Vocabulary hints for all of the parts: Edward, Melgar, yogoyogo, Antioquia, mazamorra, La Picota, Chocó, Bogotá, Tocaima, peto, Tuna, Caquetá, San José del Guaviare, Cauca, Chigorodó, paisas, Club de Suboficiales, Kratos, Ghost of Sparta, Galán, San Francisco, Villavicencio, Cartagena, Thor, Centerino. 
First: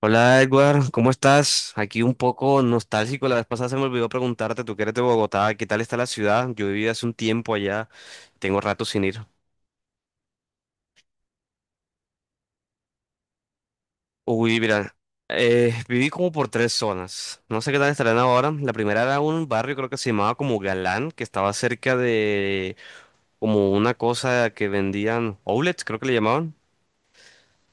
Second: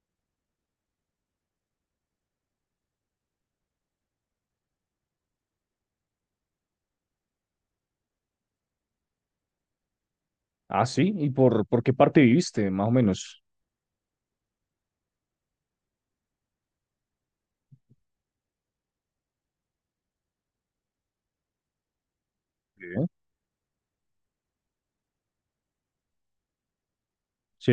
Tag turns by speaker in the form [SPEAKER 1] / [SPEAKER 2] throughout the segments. [SPEAKER 1] Hola Edward, ¿cómo estás? Aquí un poco nostálgico, la vez pasada se me olvidó preguntarte, tú que eres de Bogotá, ¿qué tal está la ciudad? Yo viví hace un tiempo allá, tengo rato sin ir.
[SPEAKER 2] Ah, sí. ¿Y por qué parte viviste, más o menos?
[SPEAKER 1] Uy, mira, viví como por tres zonas, no sé qué tal estarán ahora. La primera era un barrio, creo que se llamaba como Galán, que estaba cerca de
[SPEAKER 2] Sí.
[SPEAKER 1] como una cosa que vendían outlets, creo que le llamaban.
[SPEAKER 2] Sí.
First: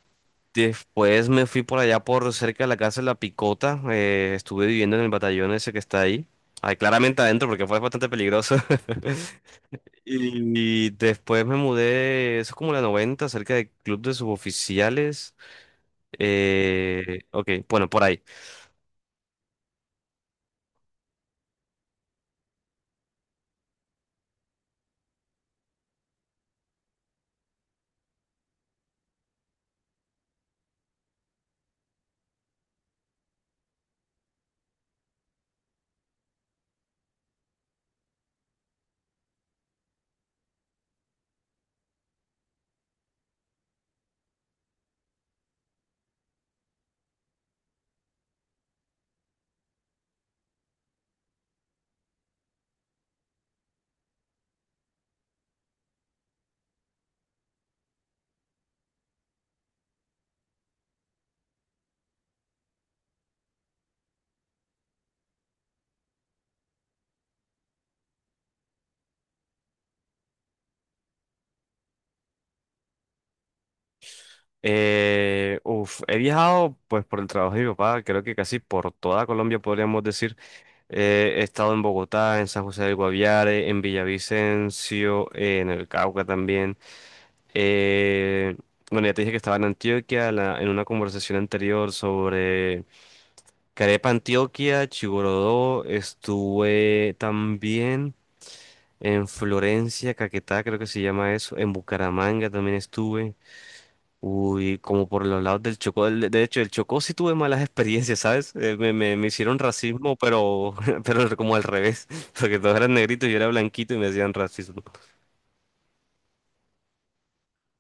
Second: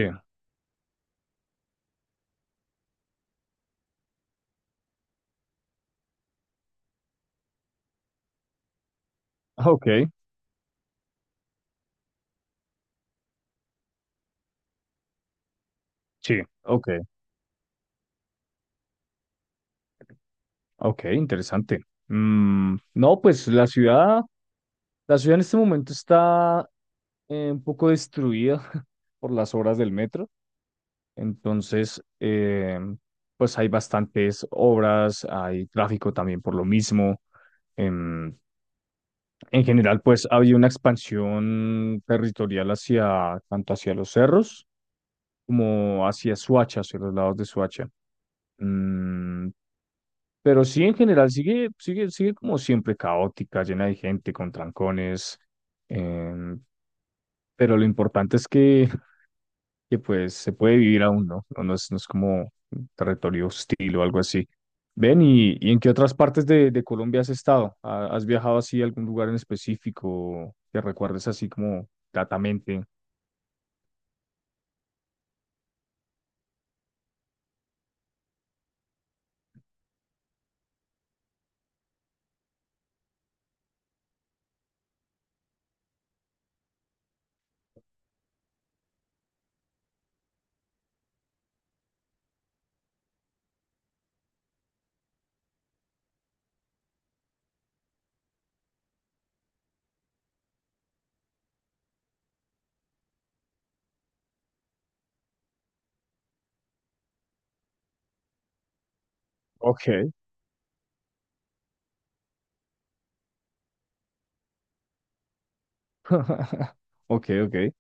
[SPEAKER 1] Después me fui por allá por cerca de la casa de La Picota, estuve viviendo en el batallón ese que está ahí. Ay, claramente adentro porque fue bastante peligroso.
[SPEAKER 2] Ah, ok.
[SPEAKER 1] Y después me mudé, eso es como la 90 cerca del Club de Suboficiales.
[SPEAKER 2] Sí. Ok.
[SPEAKER 1] Ok, bueno, por ahí.
[SPEAKER 2] Ok. Interesante. Mm, no, pues la ciudad en este momento está un poco destruida por las obras del metro. Entonces, pues hay bastantes obras, hay tráfico también por lo mismo. Em, en general, pues había una expansión territorial hacia, tanto hacia los cerros como hacia Suacha, hacia los lados de Suacha. Mm, pero sí, en general, sigue sigue como siempre caótica, llena de gente, con trancones. em, pero lo importante es que, pues se puede vivir aún, ¿no? No, no es como un territorio hostil o algo así. Ven, ¿y en qué otras partes de Colombia has estado? ¿Has viajado así a algún lugar en específico que recuerdes así como gratamente?
[SPEAKER 1] Uf, he viajado pues por el trabajo de mi papá, creo que casi por toda Colombia podríamos decir. He estado en Bogotá, en San José del Guaviare, en Villavicencio, en el Cauca también. Eh, bueno, ya te dije que estaba en en una conversación anterior sobre Carepa Antioquia, Chigorodó, estuve también en Florencia, Caquetá, creo que se llama eso, en Bucaramanga también estuve. Uy, como por los lados del Chocó, de hecho, el Chocó sí tuve malas experiencias, ¿sabes? Me hicieron
[SPEAKER 2] Ok.
[SPEAKER 1] racismo, pero, pero como al revés, porque todos eran negritos y yo era blanquito y me hacían racismo.
[SPEAKER 2] Ok, ok.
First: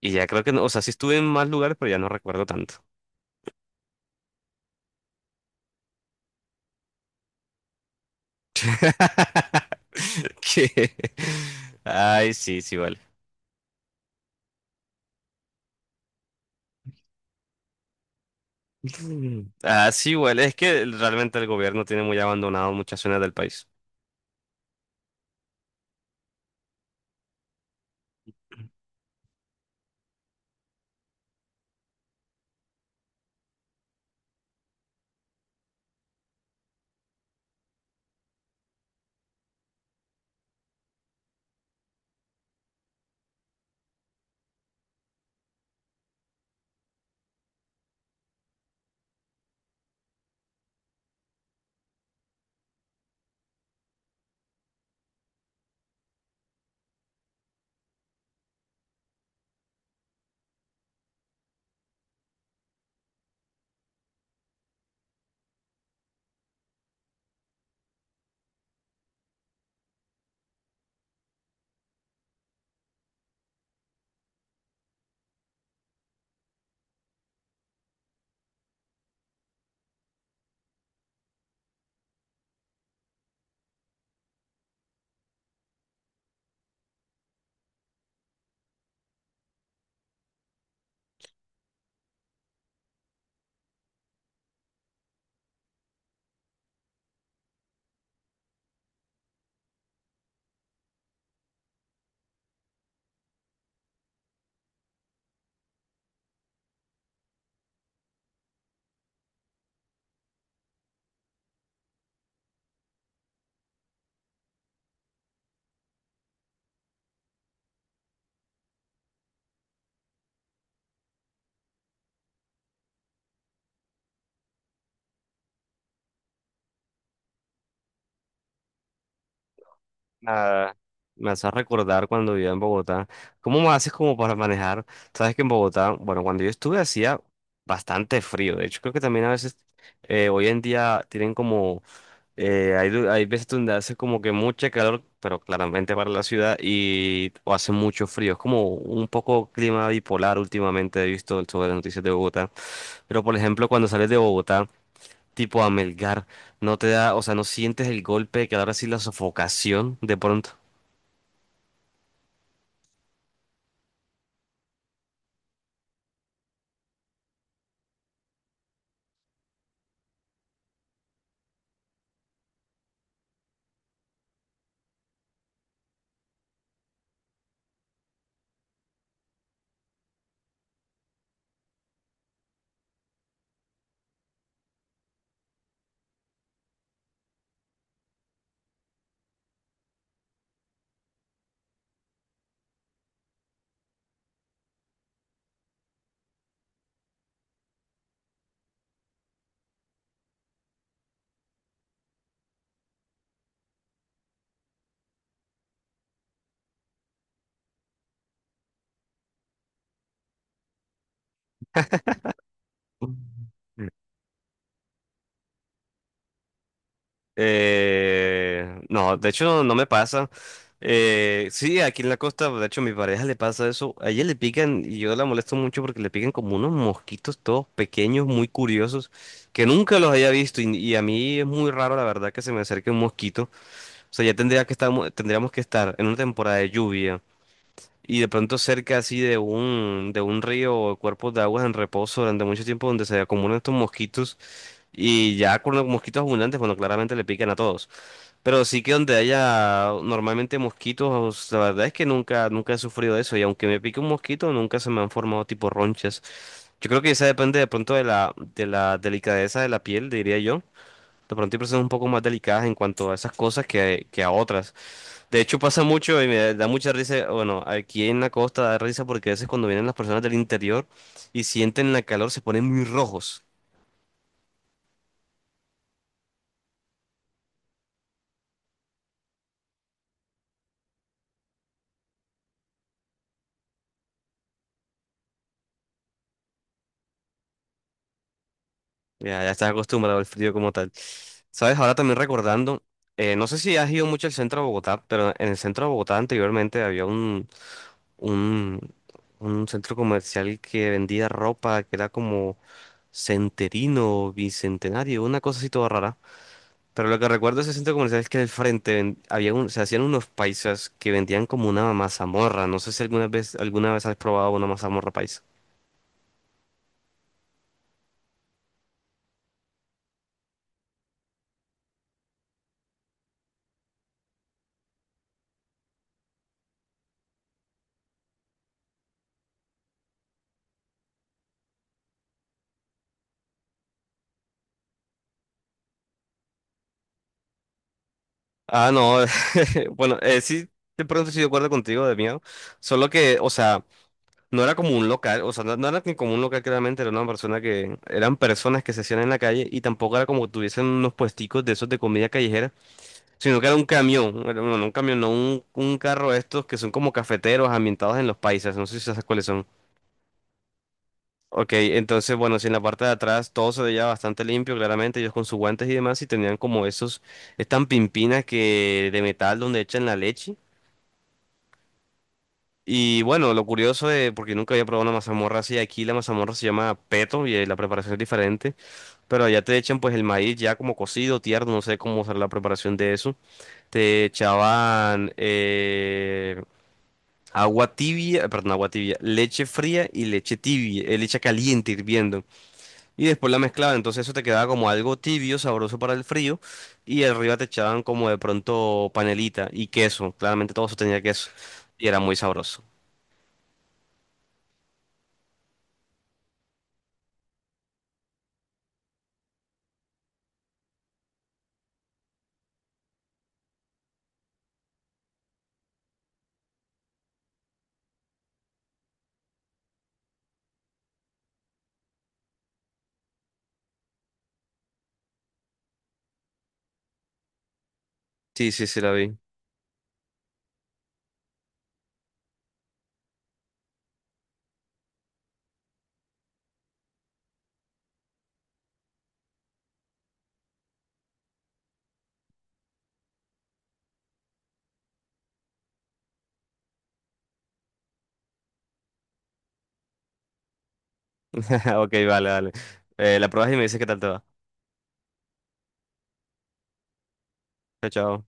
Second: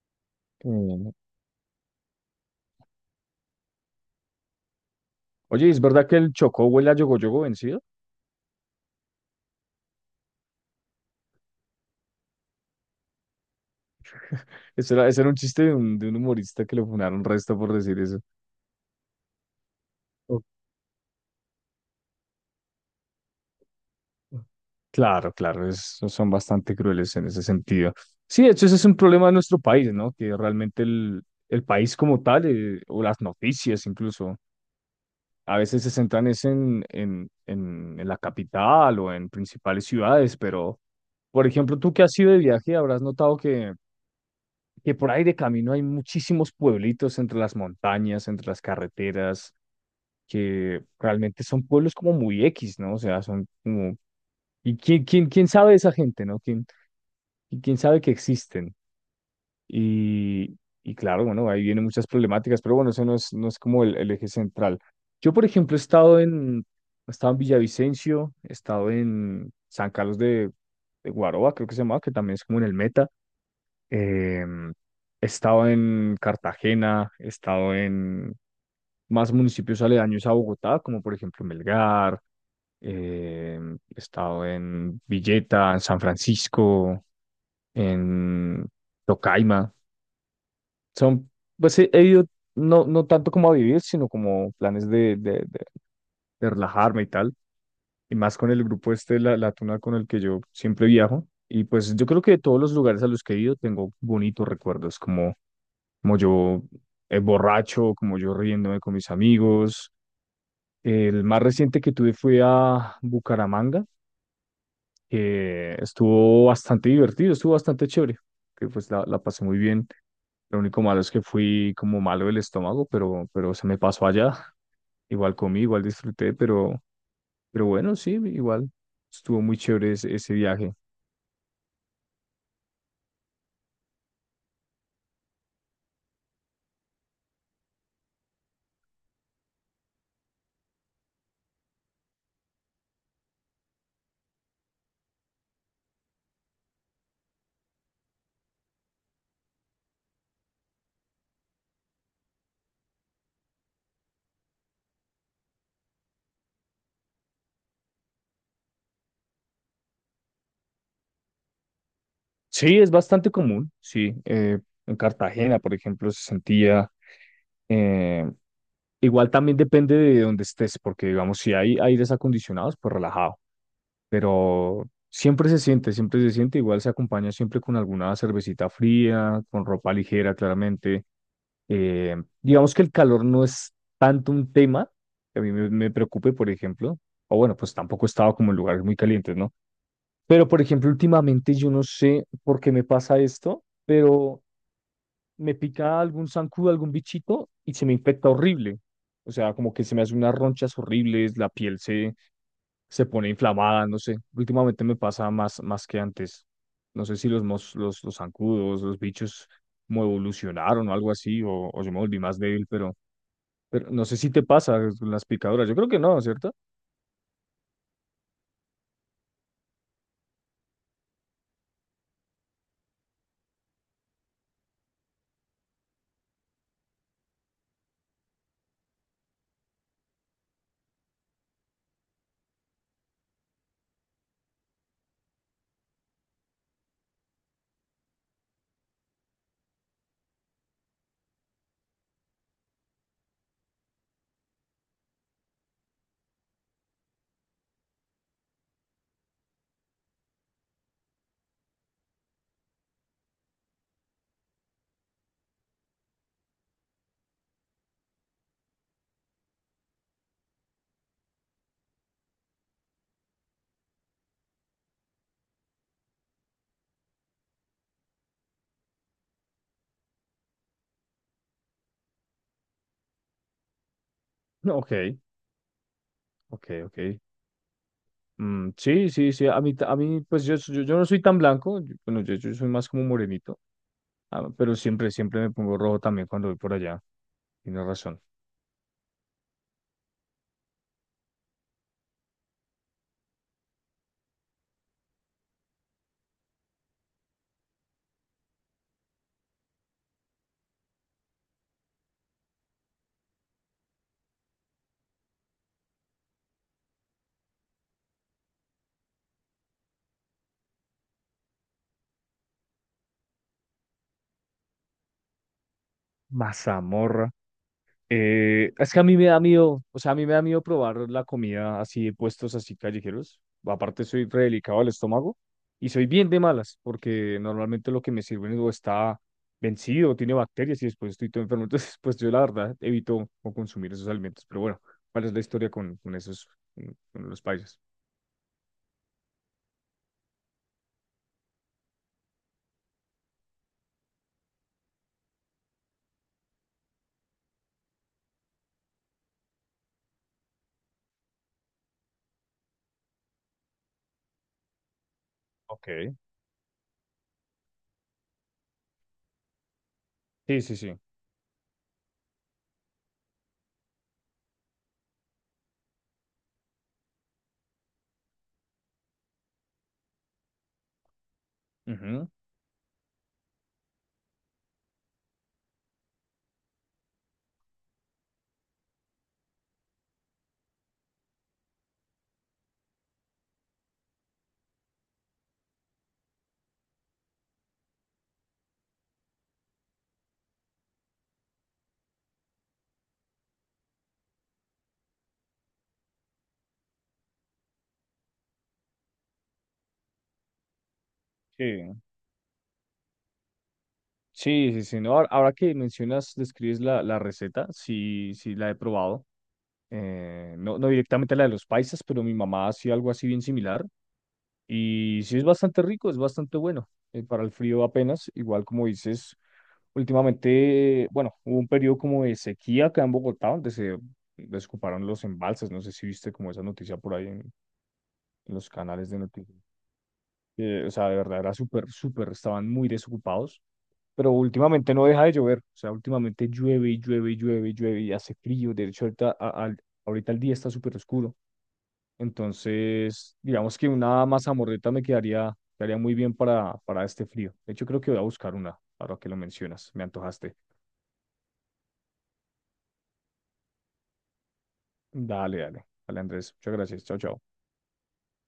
[SPEAKER 1] Y ya creo que no, o sea, sí
[SPEAKER 2] Em,
[SPEAKER 1] estuve en más lugares, pero ya no recuerdo tanto.
[SPEAKER 2] Oye, ¿es verdad que el Chocó huele a yogoyogo vencido?
[SPEAKER 1] ¿Qué? Ay, sí, sí, vale.
[SPEAKER 2] Eso era un chiste de un humorista que lo funaron resto por decir eso.
[SPEAKER 1] Ah, sí, güey,
[SPEAKER 2] O-
[SPEAKER 1] es que realmente el gobierno tiene muy abandonado muchas zonas del país.
[SPEAKER 2] Claro, claro, es- son bastante crueles en ese sentido. Sí, de hecho, ese es un problema de nuestro país, ¿no? Que realmente el país como tal, o las noticias incluso, a veces se centran es en la capital o en principales ciudades, pero, por ejemplo, tú que has ido de viaje, habrás notado que por ahí de camino hay muchísimos pueblitos entre las montañas, entre las carreteras, que realmente son pueblos como muy X, ¿no? O sea, son como... ¿Y quién sabe de esa gente, ¿no? ¿Quién, y quién sabe que existen? Y, y claro, bueno, ahí vienen muchas problemáticas, pero bueno, eso no es, no es como el eje central. Yo, por ejemplo, he estado en Villavicencio, he estado en San Carlos de Guaroa, creo que se llama, que también es como en el Meta. em, He estado en Cartagena, he estado en más municipios aledaños a Bogotá, como por ejemplo Melgar. Eh, He estado en Villeta, en San Francisco, en Tocaima. Son, pues he ido no, no tanto como a vivir, sino como planes de relajarme y tal. Y más con el grupo este, la Tuna, con el que yo siempre viajo. Y pues yo creo que de todos los lugares a los que he ido tengo bonitos recuerdos, como, como yo borracho, como yo riéndome con mis amigos. El más reciente que tuve fue a Bucaramanga, que estuvo bastante divertido, estuvo bastante chévere, que pues la pasé muy bien. Lo único malo es que fui como malo del estómago, pero se me pasó allá. Igual comí, igual disfruté, pero bueno, sí, igual estuvo muy chévere ese viaje.
[SPEAKER 1] Ah, me hace recordar cuando vivía en Bogotá. ¿Cómo me haces como para manejar? Sabes que en Bogotá, bueno, cuando yo estuve hacía bastante frío. De hecho, creo que también a veces hoy en día tienen como, hay veces donde hace como que mucho calor, pero claramente para la ciudad y o hace mucho frío. Es como un poco clima bipolar últimamente he visto sobre las noticias de Bogotá. Pero por ejemplo, cuando sales de Bogotá tipo a Melgar, no te da, o sea, no sientes el golpe de que ahora sí la sofocación de pronto.
[SPEAKER 2] Sí, es bastante común, sí. En Cartagena, por ejemplo, se sentía... eh, igual también depende de dónde estés, porque digamos, si hay aires acondicionados, pues relajado. Pero siempre se siente, igual se acompaña siempre con alguna cervecita fría, con ropa ligera, claramente. Eh, digamos que el calor no es tanto un tema que a mí me preocupe, por ejemplo, o bueno, pues tampoco he estado como en lugares muy calientes, ¿no? Pero, por ejemplo, últimamente yo no sé por qué me pasa esto, pero me pica algún zancudo, algún bichito y se me infecta horrible. O sea, como que se me hacen unas ronchas horribles, se pone inflamada, no sé. Últimamente me pasa más, más que antes. No sé si los zancudos, los bichos como evolucionaron o algo así, o yo me volví más débil, pero no sé si te pasa con las picaduras. Yo creo que no, ¿cierto?
[SPEAKER 1] No, de hecho no, no me pasa. Sí, aquí en la costa, de hecho, a mi pareja le pasa eso. A ella le pican, y yo la molesto mucho porque le pican como unos mosquitos todos pequeños, muy curiosos, que nunca los había visto. Y a mí es muy raro, la verdad, que se me acerque un mosquito. O sea, tendríamos que estar en una temporada de lluvia. Y de pronto cerca así de de un río o cuerpos de aguas en reposo durante mucho tiempo donde se acumulan estos mosquitos y ya con los mosquitos abundantes, bueno, claramente le pican a todos. Pero sí que donde haya normalmente mosquitos, la verdad es que nunca he sufrido eso y aunque me pique un mosquito, nunca se me han formado tipo ronchas. Yo creo que eso depende de pronto de de la delicadeza de la piel, diría yo. De pronto hay personas un poco más delicadas en cuanto a esas cosas que a otras. De hecho pasa mucho y me da mucha risa, bueno, aquí en la costa da risa porque a veces cuando vienen las personas del interior y sienten la calor se ponen muy rojos.
[SPEAKER 2] No, ok, ok, ok. Mm, sí, sí, sí. A mí pues yo no soy tan blanco. Bueno, yo soy más como morenito, ah, pero siempre, siempre me pongo rojo también cuando voy por allá. Tienes razón.
[SPEAKER 1] Ya, ya estás acostumbrado al frío como tal. Sabes, ahora también recordando, no sé si has ido mucho al centro de Bogotá, pero en el centro de Bogotá anteriormente había un, un centro comercial que vendía ropa que era como Centerino, Bicentenario, una cosa así toda rara. Pero lo que recuerdo de ese centro comercial es que al había un, se hacían unos paisas que vendían como una mazamorra. No sé si alguna vez has probado una mazamorra paisa.
[SPEAKER 2] Mazamorra. Es que a mí me da miedo, o sea, a mí me da miedo probar la comida así de puestos así callejeros. Aparte soy re delicado al estómago y soy bien de malas porque normalmente lo que me sirven o está vencido, tiene bacterias y después estoy todo enfermo. Entonces, pues yo la verdad evito o consumir esos alimentos. Pero bueno, ¿cuál es la historia con esos, con los países?
[SPEAKER 1] Ah, no. Bueno, sí, de pronto estoy de acuerdo contigo, de miedo. Solo que, o sea, no era como un local, o sea, no era ni como un local claramente, era eran personas que se hacían en la calle y tampoco era como que tuviesen unos puesticos de esos de comida callejera, sino que era un camión, bueno, no un camión, no un,
[SPEAKER 2] Ok.
[SPEAKER 1] un carro de estos que son como cafeteros ambientados en los paisas, no sé si sabes cuáles son.
[SPEAKER 2] Sí, sí, sí.
[SPEAKER 1] Ok, entonces, bueno, si en la parte de atrás todo se veía bastante limpio, claramente, ellos con sus guantes y demás, y tenían como estas pimpinas que de metal donde echan la leche.
[SPEAKER 2] Ujú.
[SPEAKER 1] Y bueno, lo curioso de, porque nunca había probado una mazamorra así, aquí la mazamorra se llama peto y la preparación es diferente, pero allá te echan pues el maíz ya como cocido, tierno, no sé cómo será la preparación de eso. Te echaban agua tibia, leche fría y leche tibia, leche caliente hirviendo. Y después la mezclaban, entonces eso te quedaba como algo tibio, sabroso para el frío, y arriba te echaban como de pronto panelita y queso, claramente todo eso tenía queso,
[SPEAKER 2] Sí,
[SPEAKER 1] y era muy sabroso.
[SPEAKER 2] sí, sí, sí. No, ahora que mencionas, describes la receta, sí, sí, la he probado. Eh, no, no directamente la de los paisas, pero mi mamá hacía algo así bien similar. Y sí es bastante rico, es bastante bueno. Eh, para el frío apenas, igual como dices, últimamente, bueno, hubo un periodo como de sequía acá en Bogotá, donde se desocuparon los embalses. No sé si viste como esa noticia por ahí en los
[SPEAKER 1] Sí, sí, sí,
[SPEAKER 2] canales
[SPEAKER 1] la
[SPEAKER 2] de
[SPEAKER 1] vi.
[SPEAKER 2] noticias. Eh, o sea, de verdad era súper, súper, estaban muy desocupados. Pero últimamente no deja de llover, o sea, últimamente llueve y llueve y llueve y llueve y hace frío. De hecho, ahorita el día está súper oscuro. Entonces, digamos que una mazamorreta me quedaría, quedaría muy bien para este frío. De hecho, creo que voy a buscar una, ahora que lo mencionas. Me antojaste.
[SPEAKER 1] Ok, vale, vale. La pruebas y me dices qué tal te va.
[SPEAKER 2] Dale, dale. Dale, Andrés. Muchas gracias. Chao, chao.
[SPEAKER 1] Chao, chao.